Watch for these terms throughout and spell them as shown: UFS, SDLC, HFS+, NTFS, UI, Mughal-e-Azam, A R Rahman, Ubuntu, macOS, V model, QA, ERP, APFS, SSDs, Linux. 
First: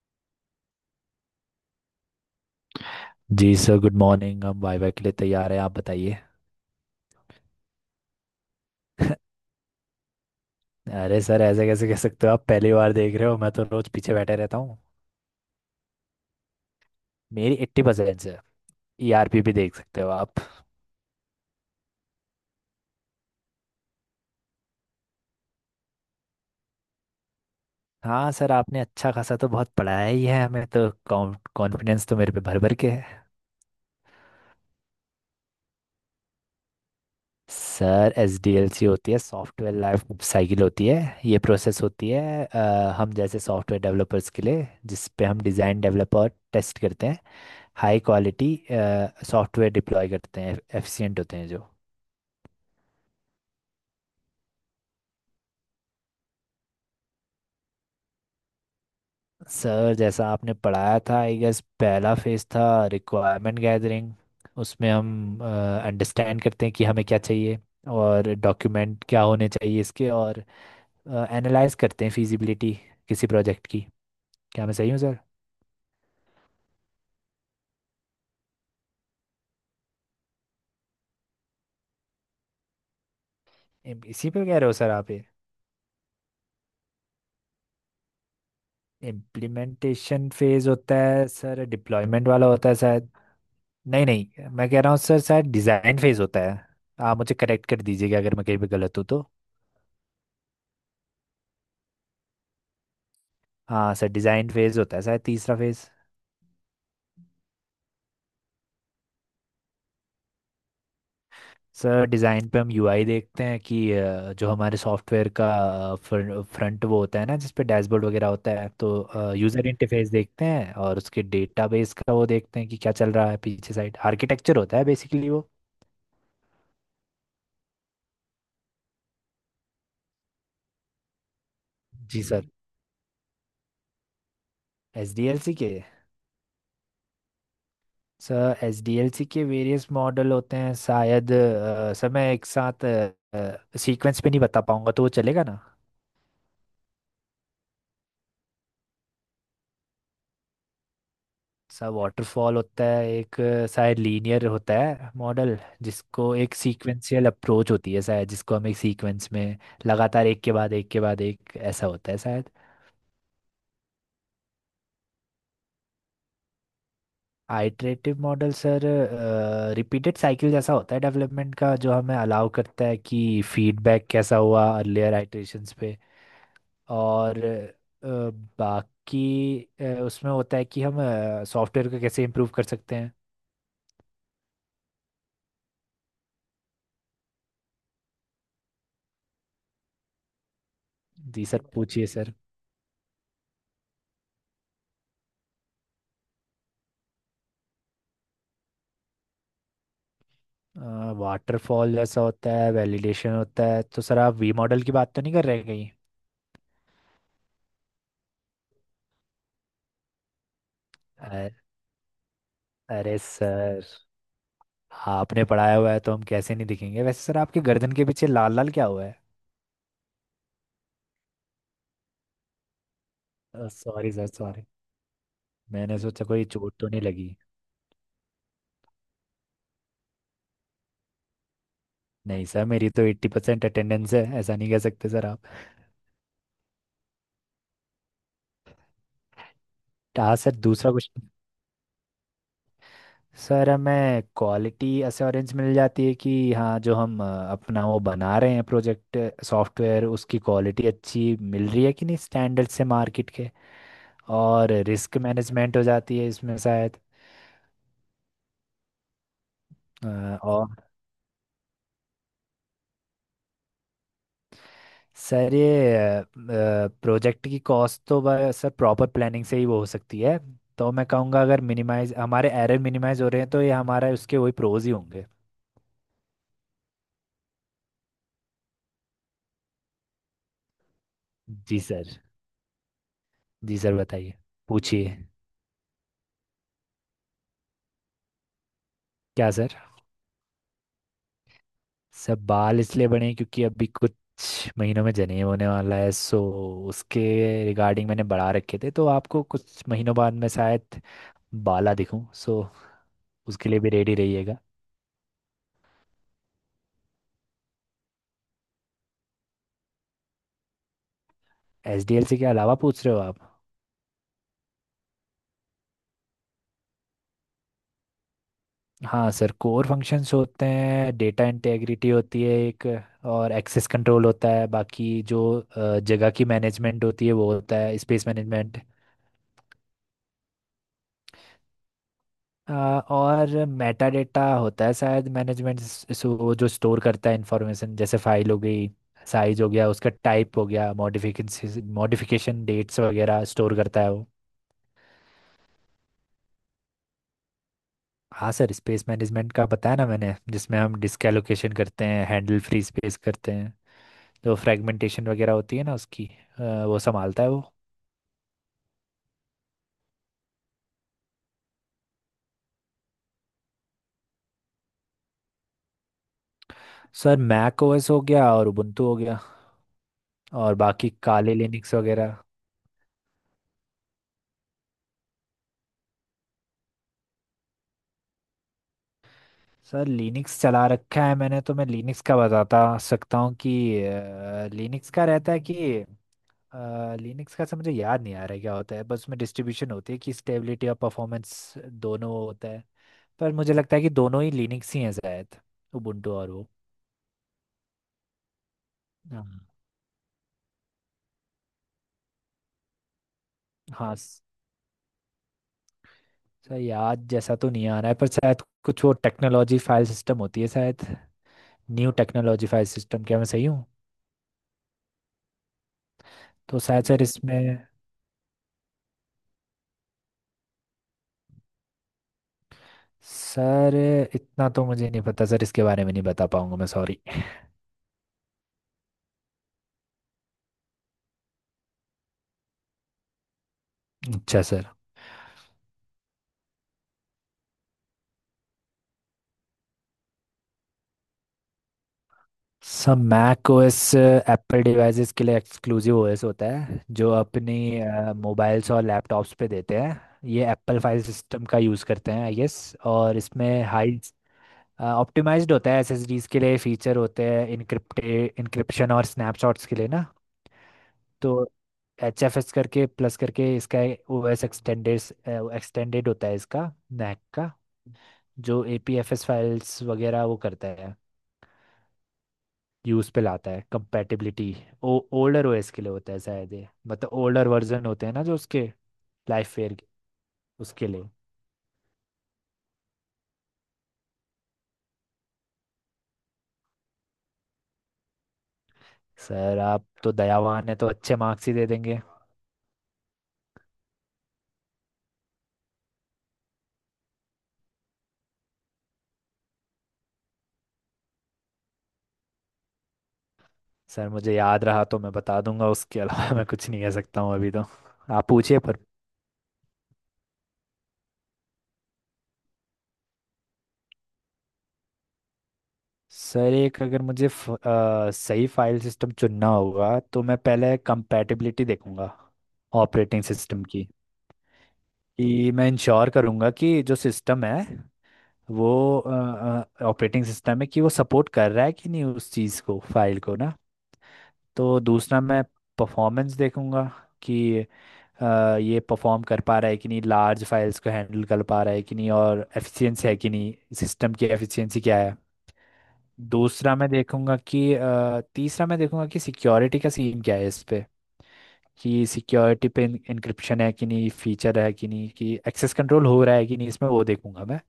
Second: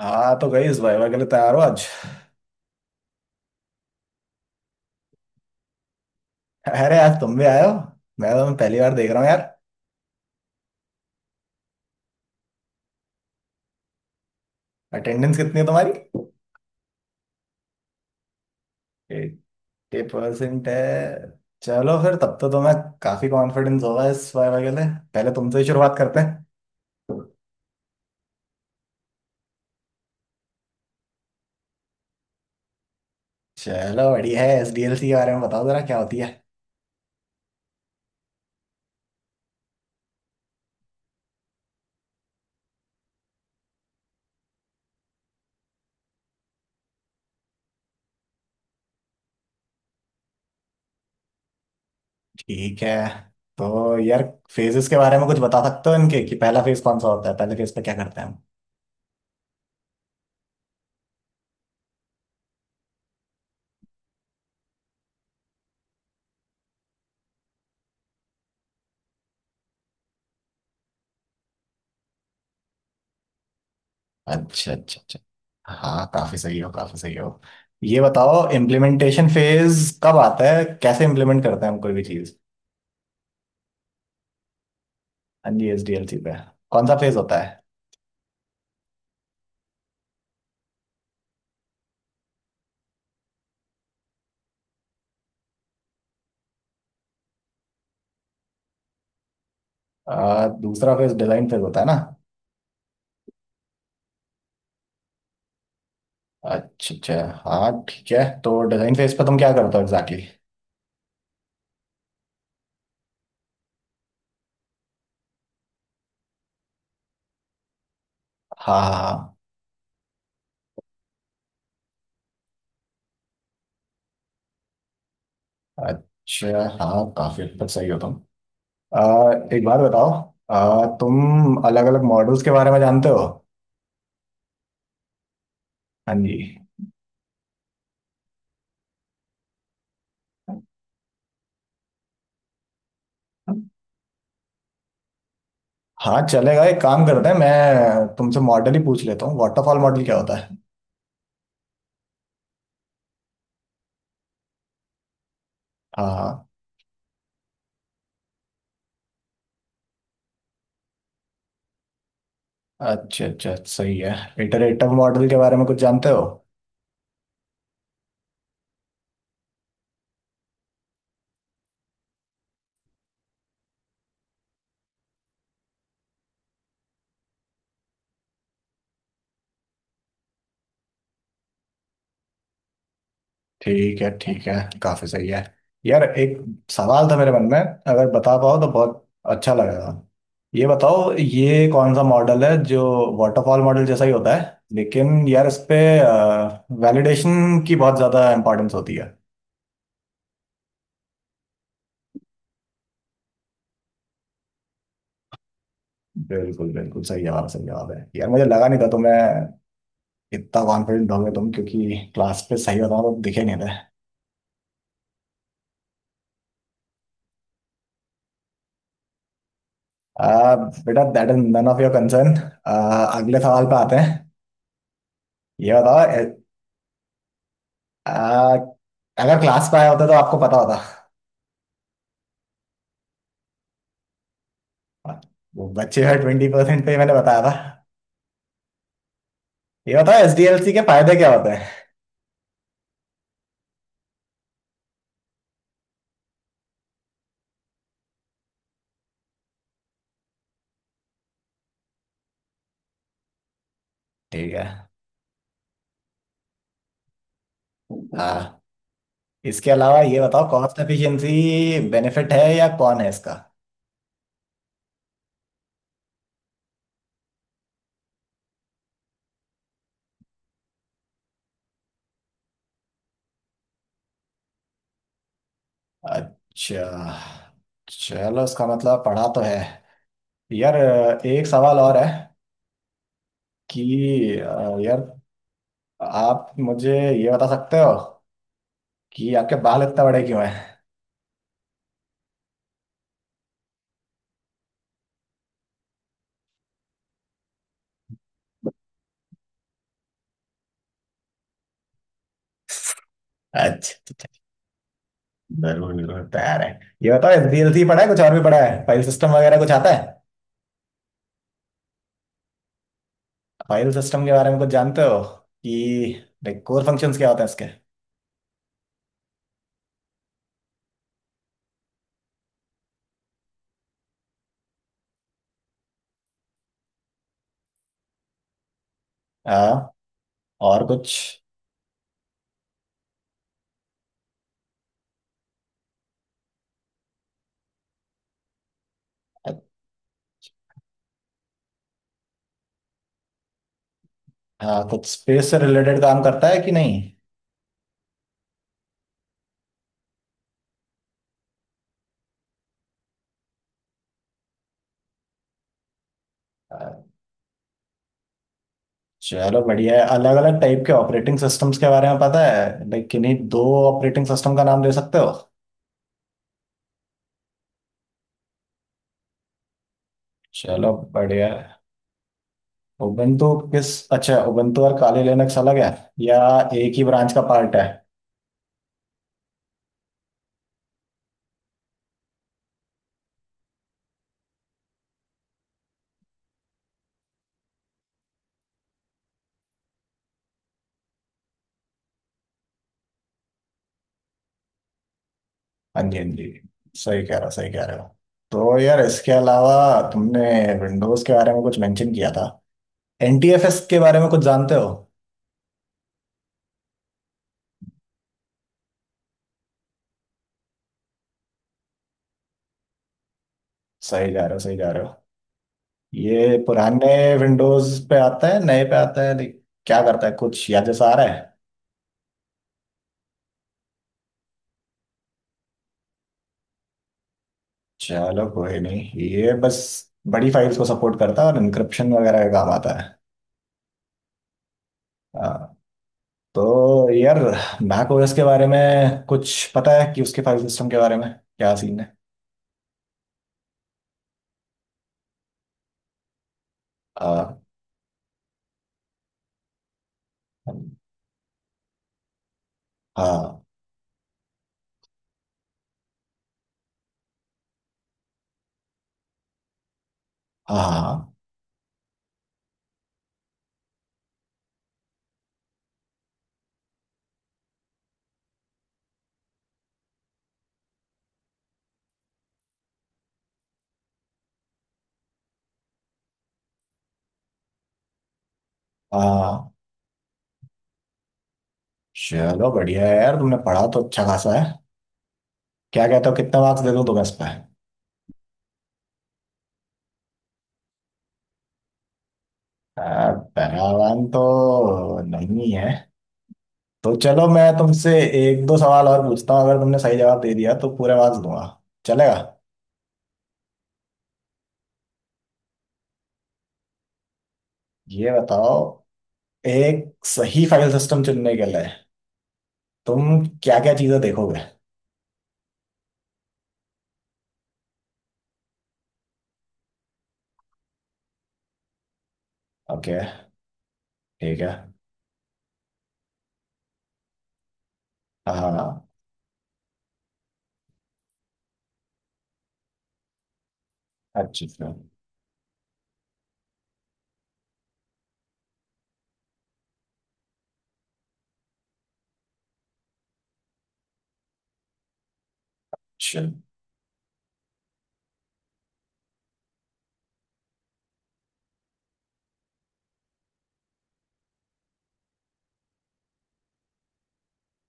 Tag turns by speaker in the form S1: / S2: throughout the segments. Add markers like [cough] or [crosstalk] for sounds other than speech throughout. S1: हाँ, तो गई इस भाई के लिए तैयार हो आज?
S2: जी सर, गुड मॉर्निंग। हम वाइवा के लिए तैयार हैं, आप बताइए।
S1: अरे, आज तुम भी आए हो। मैं तुम्हें पहली बार देख रहा हूँ यार।
S2: अरे सर, ऐसे कैसे कह सकते हो? आप पहली बार देख रहे हो, मैं तो रोज पीछे बैठे रहता हूँ।
S1: अटेंडेंस कितनी है तुम्हारी?
S2: मेरी 80% है। ईआरपी भी देख सकते
S1: एट्टी
S2: हो आप।
S1: परसेंट है। चलो, फिर तब तो तुम्हें काफी कॉन्फिडेंस होगा इस वाइवा के लिए। पहले तुमसे ही शुरुआत करते हैं।
S2: हाँ सर, आपने अच्छा खासा तो बहुत पढ़ाया ही है हमें तो। कॉन्फिडेंस तो मेरे पे भर भर के है।
S1: चलो, बढ़िया है। एसडीएलसी के बारे में बताओ जरा, क्या होती है?
S2: Sir, S D L C होती है, सॉफ्टवेयर लाइफ साइकिल होती है। ये प्रोसेस होती है, हम जैसे सॉफ्टवेयर डेवलपर्स के लिए, जिस पे हम डिज़ाइन, डेवलप और टेस्ट करते हैं। हाई क्वालिटी सॉफ्टवेयर डिप्लॉय करते हैं, एफिशिएंट होते हैं जो।
S1: ठीक है। तो यार, फेजेस के बारे में कुछ बता सकते हो इनके? कि पहला फेज कौन सा होता है, पहले फेज पे क्या करते हैं?
S2: सर, जैसा आपने पढ़ाया था, आई गेस, पहला फेज था रिक्वायरमेंट गैदरिंग। उसमें हम अंडरस्टैंड करते हैं कि हमें क्या चाहिए और डॉक्यूमेंट क्या होने चाहिए इसके, और एनालाइज करते हैं फिजिबिलिटी किसी प्रोजेक्ट की। क्या
S1: अच्छा,
S2: मैं सही हूँ
S1: अच्छा,
S2: सर?
S1: अच्छा। हाँ, काफी सही हो, काफी सही हो। ये बताओ, इम्प्लीमेंटेशन फेज कब आता है? कैसे इम्प्लीमेंट करते हैं हम कोई भी चीज?
S2: इसी पे कह रहे हो सर आप ये?
S1: हाँ जी, SDLC पे कौन सा फेज होता है?
S2: इम्प्लीमेंटेशन फेज होता है सर, डिप्लॉयमेंट वाला होता है शायद। नहीं नहीं, मैं कह रहा हूँ सर शायद डिज़ाइन फेज होता है। आप मुझे करेक्ट कर दीजिएगा अगर मैं कहीं पे गलत हूँ तो।
S1: दूसरा फेज डिजाइन फेज होता है ना?
S2: हाँ सर, डिज़ाइन फेज होता है शायद तीसरा फेज।
S1: अच्छा, अच्छा। हाँ, ठीक है। तो डिजाइन फेज पे तुम क्या करते हो एग्जैक्टली?
S2: सर, डिज़ाइन पे हम यूआई देखते हैं कि जो हमारे सॉफ्टवेयर का फ्रंट वो होता है ना, जिस पे डैशबोर्ड वगैरह होता है,
S1: हाँ,
S2: तो
S1: हाँ।
S2: यूज़र इंटरफेस देखते हैं, और उसके डेटाबेस का वो देखते हैं कि क्या चल रहा है पीछे, साइड आर्किटेक्चर होता है बेसिकली वो।
S1: हाँ। अच्छा, हाँ, काफी हद तक सही हो तुम। आ, एक बात बताओ। तुम अलग अलग
S2: जी
S1: मॉडल्स
S2: सर,
S1: के बारे में जानते हो?
S2: एस डी एल सी के।
S1: हाँ जी।
S2: Sir, S D L C के वेरियस मॉडल होते हैं शायद। सर, मैं एक साथ सीक्वेंस पे नहीं बता पाऊंगा तो वो चलेगा ना?
S1: हाँ, चलेगा। एक काम करते हैं, मैं तुमसे मॉडल ही पूछ लेता हूँ। वाटरफॉल मॉडल क्या होता है?
S2: सा वाटरफॉल होता है एक, शायद लीनियर होता है मॉडल, जिसको
S1: हाँ।
S2: एक सीक्वेंशियल अप्रोच होती है शायद, जिसको हम एक सीक्वेंस में लगातार एक के बाद एक के बाद एक, ऐसा होता है शायद।
S1: अच्छा, अच्छा, सही है। इटरेटिव मॉडल के बारे में कुछ जानते हो?
S2: Iterative model sir, repeated cycle जैसा होता है डेवलपमेंट का, जो हमें अलाउ करता है कि फीडबैक कैसा हुआ अर्लियर आइटरेशंस पे। और अ, बाकी उसमें होता है कि हम सॉफ्टवेयर को कैसे इम्प्रूव कर सकते हैं।
S1: ठीक है, ठीक है। काफी सही है। यार एक सवाल था मेरे मन में, अगर बता पाओ तो बहुत अच्छा लगेगा। ये बताओ,
S2: जी सर,
S1: ये कौन सा
S2: पूछिए सर।
S1: मॉडल है जो वाटरफॉल मॉडल जैसा ही होता है, लेकिन यार इस पे वैलिडेशन की बहुत ज्यादा इंपॉर्टेंस होती है?
S2: वाटरफॉल जैसा होता है, वैलिडेशन होता है, तो सर आप वी मॉडल की बात तो नहीं कर रहे कहीं?
S1: बिल्कुल, बिल्कुल सही जवाब, सही जवाब है यार। मुझे लगा नहीं था तुम्हें इतना कॉन्फिडेंट हो गए तुम,
S2: अरे
S1: क्योंकि क्लास पे सही बताओ
S2: अरे
S1: तो दिखे नहीं थे।
S2: सर, आपने पढ़ाया हुआ है तो हम कैसे नहीं दिखेंगे। वैसे सर, आपके गर्दन के पीछे लाल लाल क्या हुआ?
S1: आ, बेटा, that is none of your concern. अगले सवाल
S2: है?
S1: पे आते हैं।
S2: सॉरी सर, सॉरी,
S1: ये
S2: मैंने
S1: बताओ
S2: सोचा कोई चोट तो नहीं लगी।
S1: आ, अगर क्लास पे आया होता तो आपको पता होता।
S2: नहीं सर, मेरी तो 80% अटेंडेंस है, ऐसा नहीं कह सकते सर आप।
S1: वो बच्चे हुए 20% पे ही मैंने बताया था। ये बताओ,
S2: हाँ सर,
S1: एसडीएलसी के
S2: दूसरा
S1: फायदे
S2: क्वेश्चन।
S1: क्या होते हैं?
S2: सर, हमें क्वालिटी अश्योरेंस मिल जाती है कि हाँ, जो हम अपना वो बना रहे हैं प्रोजेक्ट, सॉफ्टवेयर, उसकी क्वालिटी अच्छी मिल रही है कि नहीं स्टैंडर्ड से मार्केट के।
S1: ठीक है।
S2: और रिस्क मैनेजमेंट हो जाती है इसमें शायद।
S1: हाँ। इसके अलावा ये बताओ,
S2: और
S1: कॉस्ट एफिशिएंसी बेनिफिट है या कौन है इसका?
S2: सर, ये प्रोजेक्ट की कॉस्ट तो सर, प्रॉपर प्लानिंग से ही वो हो सकती है। तो मैं कहूँगा अगर मिनिमाइज, हमारे एरर मिनिमाइज हो रहे हैं, तो ये हमारा उसके वही प्रोज ही होंगे।
S1: अच्छा। चलो, इसका मतलब पढ़ा तो है। यार, एक सवाल
S2: जी
S1: और है
S2: सर, जी
S1: कि
S2: सर, बताइए।
S1: यार,
S2: पूछिए।
S1: आप मुझे ये बता सकते हो कि
S2: क्या
S1: आपके
S2: सर?
S1: बाल इतने बड़े क्यों हैं?
S2: सब बाल इसलिए बने हैं क्योंकि अभी कुछ महीनों में जनेब होने वाला है, सो उसके रिगार्डिंग मैंने बढ़ा रखे थे, तो आपको कुछ महीनों बाद मैं शायद बाला दिखूं, सो उसके लिए भी
S1: अच्छा,
S2: रेडी
S1: अच्छा।
S2: रहिएगा।
S1: जरूर, जरूर, तैयार है। ये बताओ, एसडीएलसी पढ़ा है, कुछ और भी पढ़ा है? फाइल सिस्टम वगैरह कुछ आता है?
S2: एसडीएलसी के अलावा पूछ रहे हो आप?
S1: फाइल सिस्टम के बारे में कुछ जानते हो? कि लाइक कोर फंक्शंस क्या होते हैं इसके?
S2: हाँ सर, कोर फंक्शंस होते हैं। डेटा इंटेग्रिटी होती है एक, और एक्सेस कंट्रोल होता है। बाकी जो जगह की मैनेजमेंट होती है वो होता है स्पेस मैनेजमेंट।
S1: हाँ। और कुछ?
S2: और मेटा डेटा होता है शायद, मैनेजमेंट, वो जो स्टोर करता है इंफॉर्मेशन, जैसे फाइल हो गई, साइज हो गया उसका, टाइप हो गया, मॉडिफिकेशन मॉडिफिकेशन डेट्स वगैरह स्टोर करता है वो।
S1: हाँ, कुछ स्पेस से रिलेटेड काम करता है कि नहीं?
S2: हाँ सर, स्पेस मैनेजमेंट का बताया ना मैंने, जिसमें हम डिस्क एलोकेशन करते हैं, हैंडल फ्री स्पेस करते हैं। जो फ्रेगमेंटेशन वगैरह होती है ना उसकी, वो
S1: हाँ,
S2: संभालता है वो।
S1: चलो, बढ़िया है। अलग अलग टाइप के ऑपरेटिंग सिस्टम्स के बारे में पता है? लाइक किन्हीं दो ऑपरेटिंग सिस्टम का नाम दे सकते हो?
S2: सर, मैक ओएस हो गया और उबुंटू हो गया। और
S1: चलो,
S2: बाकी
S1: बढ़िया।
S2: काले लिनक्स वगैरह।
S1: उबंटू किस? अच्छा, उबंटू और काली लिनक्स अलग है या एक ही ब्रांच का पार्ट है?
S2: सर, लिनक्स चला रखा है मैंने तो मैं लिनक्स का बताता सकता हूँ कि लिनक्स का रहता है कि लिनक्स का, से मुझे याद नहीं आ रहा है क्या होता है, बस उसमें डिस्ट्रीब्यूशन होती है कि स्टेबिलिटी और परफॉर्मेंस दोनों होता है। पर मुझे लगता है कि दोनों ही लिनक्स ही हैं शायद,
S1: हाँ जी, हाँ
S2: उबुंटू और वो।
S1: जी। सही कह रहे हो, सही कह रहे हो। तो यार, इसके
S2: हाँ
S1: अलावा तुमने विंडोज के बारे में कुछ मेंशन किया था। NTFS के
S2: हाँ।
S1: बारे में कुछ जानते हो?
S2: सर, याद जैसा तो नहीं आ रहा है, पर शायद कुछ वो टेक्नोलॉजी फाइल सिस्टम होती है शायद, न्यू टेक्नोलॉजी फाइल सिस्टम। क्या मैं सही हूँ?
S1: सही जा रहे हो, सही जा रहे हो। ये
S2: तो शायद
S1: पुराने
S2: सर इसमें।
S1: विंडोज पे आता है, नए पे आता है, लाइक क्या करता है, कुछ याद जैसा आ रहा है?
S2: सर, इतना तो मुझे नहीं पता सर, इसके बारे में नहीं बता पाऊंगा मैं, सॉरी।
S1: चलो, कोई नहीं। ये बस बड़ी फाइल्स को सपोर्ट करता है और इंक्रिप्शन वगैरह का काम आता है।
S2: अच्छा सर।
S1: हाँ। तो यार, मैक ओएस के बारे में कुछ पता है कि उसके फाइल सिस्टम के बारे में क्या सीन है?
S2: Sir, Mac OS Apple devices के लिए एक्सक्लूसिव ओएस होता है, जो
S1: आ,
S2: अपनी मोबाइल्स और लैपटॉप्स पे देते हैं। ये एप्पल फाइल सिस्टम का यूज़ करते हैं आई गेस। और
S1: हाँ।
S2: इसमें हाई ऑप्टिमाइज्ड होता है एसएसडीज के लिए, फीचर होते हैं इनक्रिप्टे इनक्रिप्शन और स्नैपशॉट्स के लिए ना।
S1: हाँ।
S2: तो एच एफ एस करके, प्लस करके, इसका ओएस एक्सटेंडेड एक्सटेंडेड होता है इसका, मैक का। जो APFS फाइल्स वगैरह वो करता है, यूज़ पे लाता है कंपैटिबिलिटी। ओ ओल्डर ओएस के लिए होता है शायद ये, मतलब ओल्डर वर्जन होते हैं ना जो उसके लाइफ
S1: हाँ।
S2: फेयर के, उसके लिए।
S1: चलो, बढ़िया है यार, तुमने पढ़ा तो अच्छा खासा है। क्या कहते हो, कितना मार्क्स दे दूं तुम्हें इस पर?
S2: सर, आप तो दयावान है तो अच्छे मार्क्स ही दे देंगे।
S1: पैरावान तो नहीं है, तो चलो मैं तुमसे 1-2 सवाल और पूछता हूँ। अगर तुमने सही जवाब दे दिया तो पूरे मार्क्स दूंगा। चलेगा?
S2: सर, मुझे याद रहा तो मैं बता दूंगा, उसके अलावा मैं कुछ नहीं कह सकता हूँ अभी तो।
S1: ये
S2: आप
S1: बताओ,
S2: पूछिए पर।
S1: एक सही फाइल सिस्टम चुनने के लिए तुम क्या क्या चीजें देखोगे?
S2: सर, एक अगर मुझे सही फाइल सिस्टम चुनना होगा तो मैं पहले कंपैटिबिलिटी देखूंगा
S1: ओके।
S2: ऑपरेटिंग सिस्टम की।
S1: ठीक है।
S2: कि मैं इंश्योर करूंगा कि जो सिस्टम है वो
S1: हाँ।
S2: ऑपरेटिंग सिस्टम है, कि वो सपोर्ट कर रहा है कि नहीं उस चीज़ को, फाइल को ना।
S1: अच्छी।
S2: तो दूसरा मैं परफॉर्मेंस देखूंगा कि ये परफॉर्म कर पा रहा है कि नहीं, लार्ज फाइल्स को हैंडल कर पा रहा है कि नहीं, और एफिशिएंसी है कि नहीं, सिस्टम की एफिशिएंसी क्या है।
S1: चल।
S2: दूसरा मैं देखूंगा कि तीसरा मैं देखूंगा कि सिक्योरिटी का सीन क्या है इस पे। कि सिक्योरिटी पे इंक्रिप्शन है कि नहीं, फीचर है कि नहीं, कि एक्सेस कंट्रोल हो रहा है कि नहीं, इसमें वो देखूंगा मैं।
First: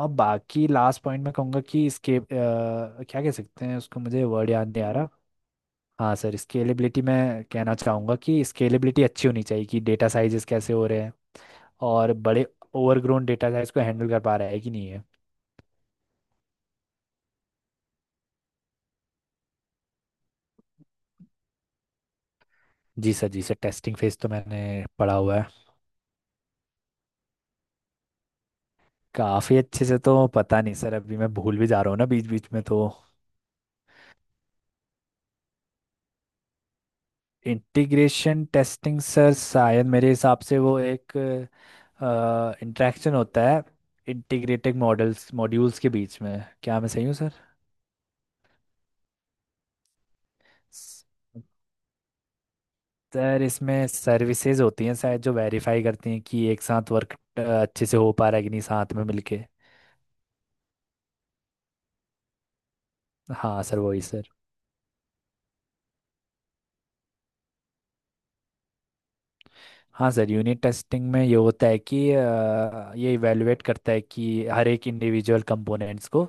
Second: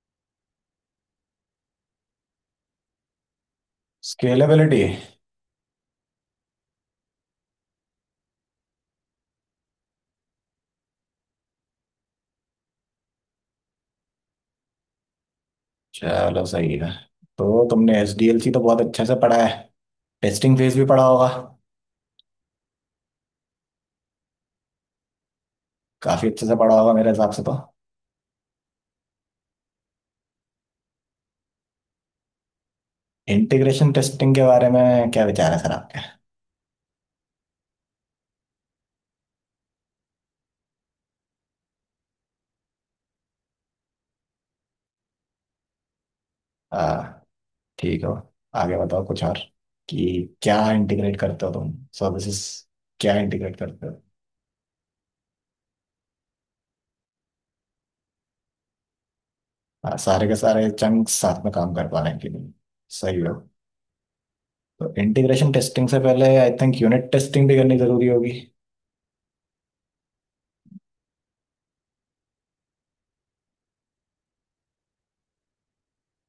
S2: और बाकी लास्ट पॉइंट मैं कहूँगा कि इसके, क्या कह सकते हैं उसको, मुझे वर्ड याद नहीं
S1: स्केलेबिलिटी।
S2: आ रहा। हाँ सर, स्केलेबिलिटी, मैं कहना चाहूँगा कि स्केलेबिलिटी अच्छी होनी चाहिए कि डेटा साइजेस कैसे हो रहे हैं, और बड़े ओवरग्रोन डेटा साइज को हैंडल कर पा रहा है कि नहीं है।
S1: चलो, सही है। तो तुमने SDLC तो बहुत अच्छे से पढ़ा है, टेस्टिंग फेज भी पढ़ा होगा।
S2: जी सर, जी सर, टेस्टिंग फेज तो मैंने पढ़ा हुआ है।
S1: काफी अच्छे से पढ़ा होगा मेरे हिसाब से तो।
S2: काफ़ी अच्छे से तो पता नहीं सर, अभी मैं भूल भी जा रहा हूँ ना बीच बीच में तो।
S1: इंटीग्रेशन टेस्टिंग के बारे में क्या विचार है सर आपके?
S2: इंटीग्रेशन टेस्टिंग सर, शायद मेरे हिसाब से वो एक इंटरेक्शन होता है इंटीग्रेटेड मॉडल्स, मॉड्यूल्स के बीच में। क्या मैं सही हूँ
S1: हाँ,
S2: सर?
S1: ठीक हो। आगे बताओ कुछ और, कि क्या इंटीग्रेट करते हो तुम? सर्विसेज क्या
S2: सर,
S1: इंटीग्रेट करते
S2: इसमें
S1: हो?
S2: सर्विसेज होती हैं शायद जो वेरीफाई करती हैं कि एक साथ वर्क अच्छे से हो पा रहा है कि नहीं साथ में मिलके।
S1: हाँ, सारे के सारे चंक्स साथ में काम कर पाने के लिए। सही हो।
S2: हाँ सर, वही सर।
S1: तो इंटीग्रेशन टेस्टिंग से पहले आई थिंक यूनिट टेस्टिंग भी करनी जरूरी होगी।
S2: हाँ सर, यूनिट टेस्टिंग में ये होता है कि ये इवेलुएट करता है कि हर एक इंडिविजुअल कंपोनेंट्स को,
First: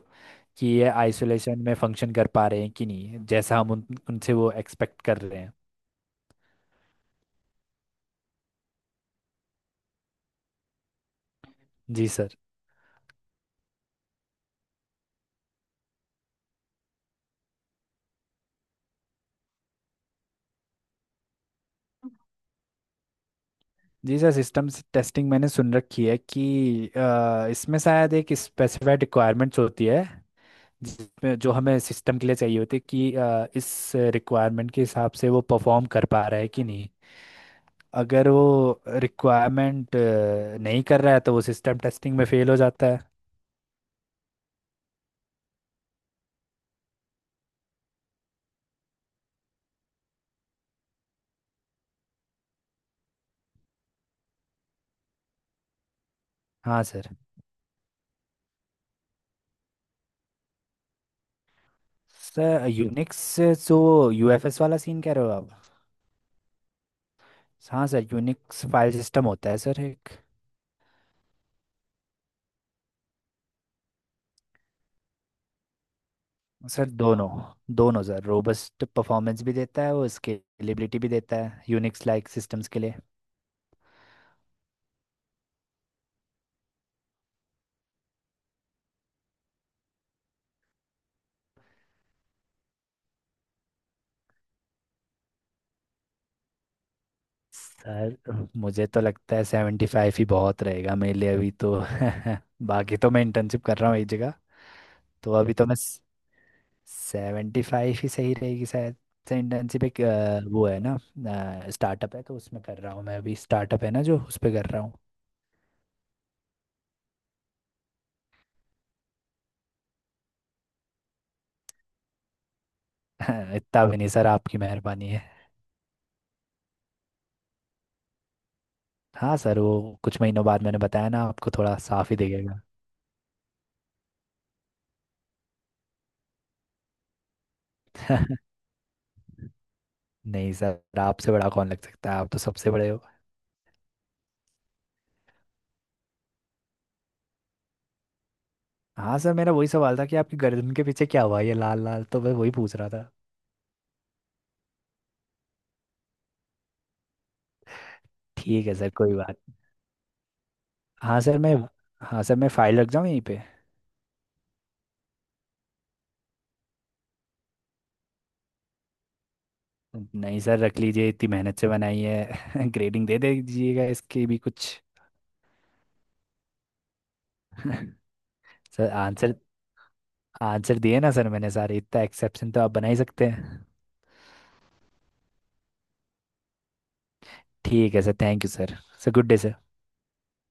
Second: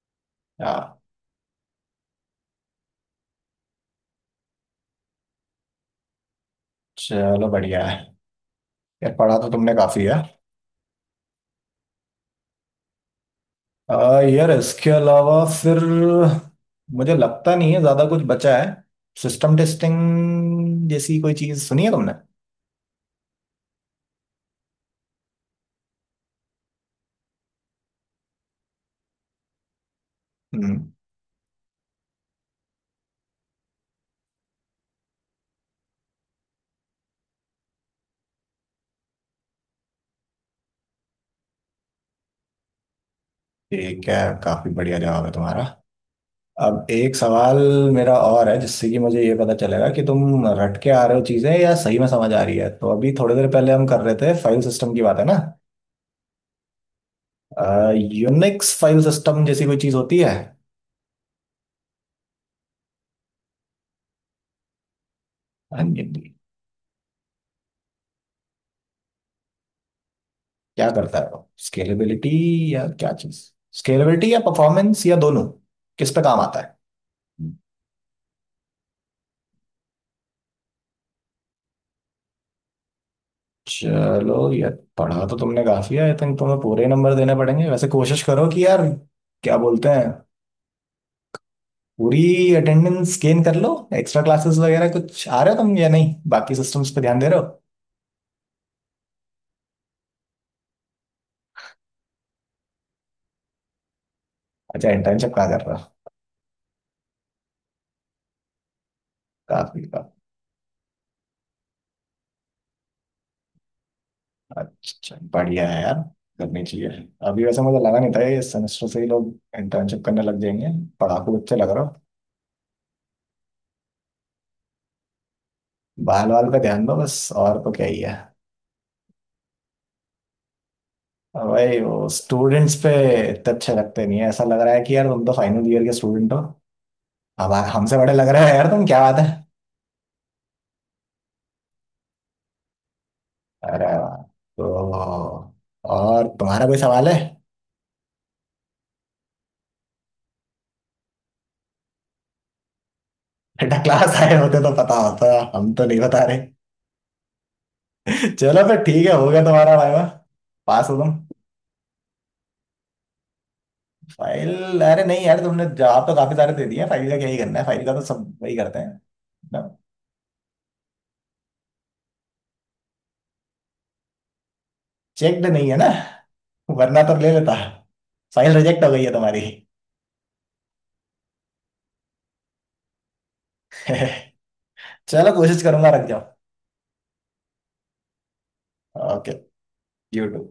S2: कि ये
S1: हाँ।
S2: आइसोलेशन में फंक्शन कर पा रहे हैं कि नहीं जैसा हम उनसे वो एक्सपेक्ट कर रहे हैं।
S1: चलो, बढ़िया है। यार पढ़ा तो तुमने काफी है।
S2: जी सर,
S1: यार इसके अलावा फिर मुझे लगता नहीं है ज्यादा कुछ बचा है। सिस्टम टेस्टिंग जैसी कोई चीज सुनी है तुमने?
S2: जी सर, सिस्टम टेस्टिंग मैंने सुन रखी है कि इसमें शायद एक स्पेसिफाइड रिक्वायरमेंट्स होती है,
S1: हम्म।
S2: जिसमें जो हमें सिस्टम के लिए चाहिए होती है कि इस रिक्वायरमेंट के हिसाब से वो परफॉर्म कर पा रहा है कि नहीं। अगर वो रिक्वायरमेंट नहीं कर रहा है तो वो सिस्टम टेस्टिंग में फेल हो जाता है।
S1: ठीक है, काफी बढ़िया जवाब है तुम्हारा। अब एक सवाल मेरा और है जिससे कि मुझे ये पता चलेगा कि तुम रट के आ रहे हो चीजें या सही में समझ आ रही है। तो अभी थोड़ी देर पहले हम कर रहे थे फाइल सिस्टम की बात, है ना?
S2: हाँ सर,
S1: यूनिक्स फाइल सिस्टम जैसी कोई चीज होती है?
S2: सर यूनिक्स से जो यूएफएस वाला सीन कह रहे हो आप?
S1: हाँ जी।
S2: हाँ सर, यूनिक्स फाइल सिस्टम होता है सर एक।
S1: क्या करता है वो, स्केलेबिलिटी या क्या चीज, स्केलेबिलिटी या परफॉर्मेंस या दोनों? किस पे काम आता है?
S2: सर, दोनों। दोनों सर, रोबस्ट परफॉर्मेंस भी देता है वो, स्केलेबिलिटी भी देता है यूनिक्स लाइक सिस्टम्स के लिए।
S1: चलो यार, पढ़ा तो तुमने काफी है, आई थिंक तुम्हें पूरे नंबर देने पड़ेंगे। वैसे कोशिश करो कि यार, क्या बोलते हैं, पूरी अटेंडेंस गेन कर लो। एक्स्ट्रा क्लासेस वगैरह कुछ आ रहे हो तुम या नहीं? बाकी सिस्टम्स पे ध्यान दे रहे हो?
S2: सर, मुझे तो लगता है 75 ही बहुत रहेगा मेरे लिए अभी तो। [laughs] बाकी तो मैं इंटर्नशिप कर रहा हूँ एक जगह।
S1: अच्छा, इंटर्नशिप
S2: तो
S1: कहाँ
S2: अभी
S1: कर
S2: तो मैं,
S1: रहे हो?
S2: 75 ही सही रहेगी शायद। सर,
S1: काफी
S2: इंटर्नशिप एक,
S1: का।
S2: वो है ना, स्टार्टअप है तो उसमें कर रहा हूँ मैं अभी। स्टार्टअप है ना जो, उस पर कर रहा हूँ।
S1: अच्छा, बढ़िया है यार, करनी चाहिए। अभी वैसे मुझे लगा नहीं था ये सेमेस्टर से ही लोग इंटर्नशिप करने लग जाएंगे। पढ़ाकू बच्चे लग रहे हो।
S2: [laughs] इतना भी नहीं सर, आपकी मेहरबानी है।
S1: बाल वाल पे ध्यान दो बस, और तो क्या ही है।
S2: हाँ सर, वो कुछ महीनों बाद मैंने बताया ना
S1: और
S2: आपको, थोड़ा
S1: भाई, वो
S2: साफ ही दिखेगा।
S1: स्टूडेंट्स पे इतने अच्छे लगते नहीं है। ऐसा लग रहा है कि यार तुम तो फाइनल ईयर के स्टूडेंट हो। अब हमसे बड़े लग रहे
S2: [laughs]
S1: हो यार तुम, क्या बात है।
S2: नहीं सर, आपसे बड़ा कौन लग सकता है, आप तो सबसे बड़े हो।
S1: अरे वाह। तो और तुम्हारा कोई सवाल है?
S2: हाँ सर, मेरा वही सवाल था कि आपकी गर्दन के पीछे क्या हुआ ये लाल लाल, तो मैं वही पूछ रहा था।
S1: बेटा, क्लास आए होते तो पता होता। हम तो नहीं बता रहे। [laughs] चलो
S2: ठीक है
S1: फिर,
S2: सर,
S1: ठीक
S2: कोई
S1: है, हो
S2: बात।
S1: गया तुम्हारा वाइवा। पास हो तुम।
S2: हाँ सर, मैं हाँ सर, मैं फाइल रख जाऊँ यहीं पे?
S1: फाइल? अरे नहीं यार, तुमने जवाब तो काफी सारे दे दिए, फाइल का क्या ही करना है। फाइल का तो सब वही करते हैं।
S2: नहीं सर, रख लीजिए, इतनी मेहनत से बनाई है। [laughs] ग्रेडिंग दे दीजिएगा इसकी भी कुछ।
S1: चेक्ड नहीं है ना, वरना तो ले लेता।
S2: [laughs]
S1: फाइल रिजेक्ट हो
S2: सर,
S1: गई है
S2: आंसर
S1: तुम्हारी।
S2: आंसर दिए ना सर मैंने सारे, इतना एक्सेप्शन तो आप बना ही सकते हैं।
S1: [laughs] चलो, कोशिश करूंगा। रख
S2: ठीक है sir, thank you sir. Sir,
S1: जाओ।
S2: Good
S1: okay.
S2: Day sir.
S1: You to.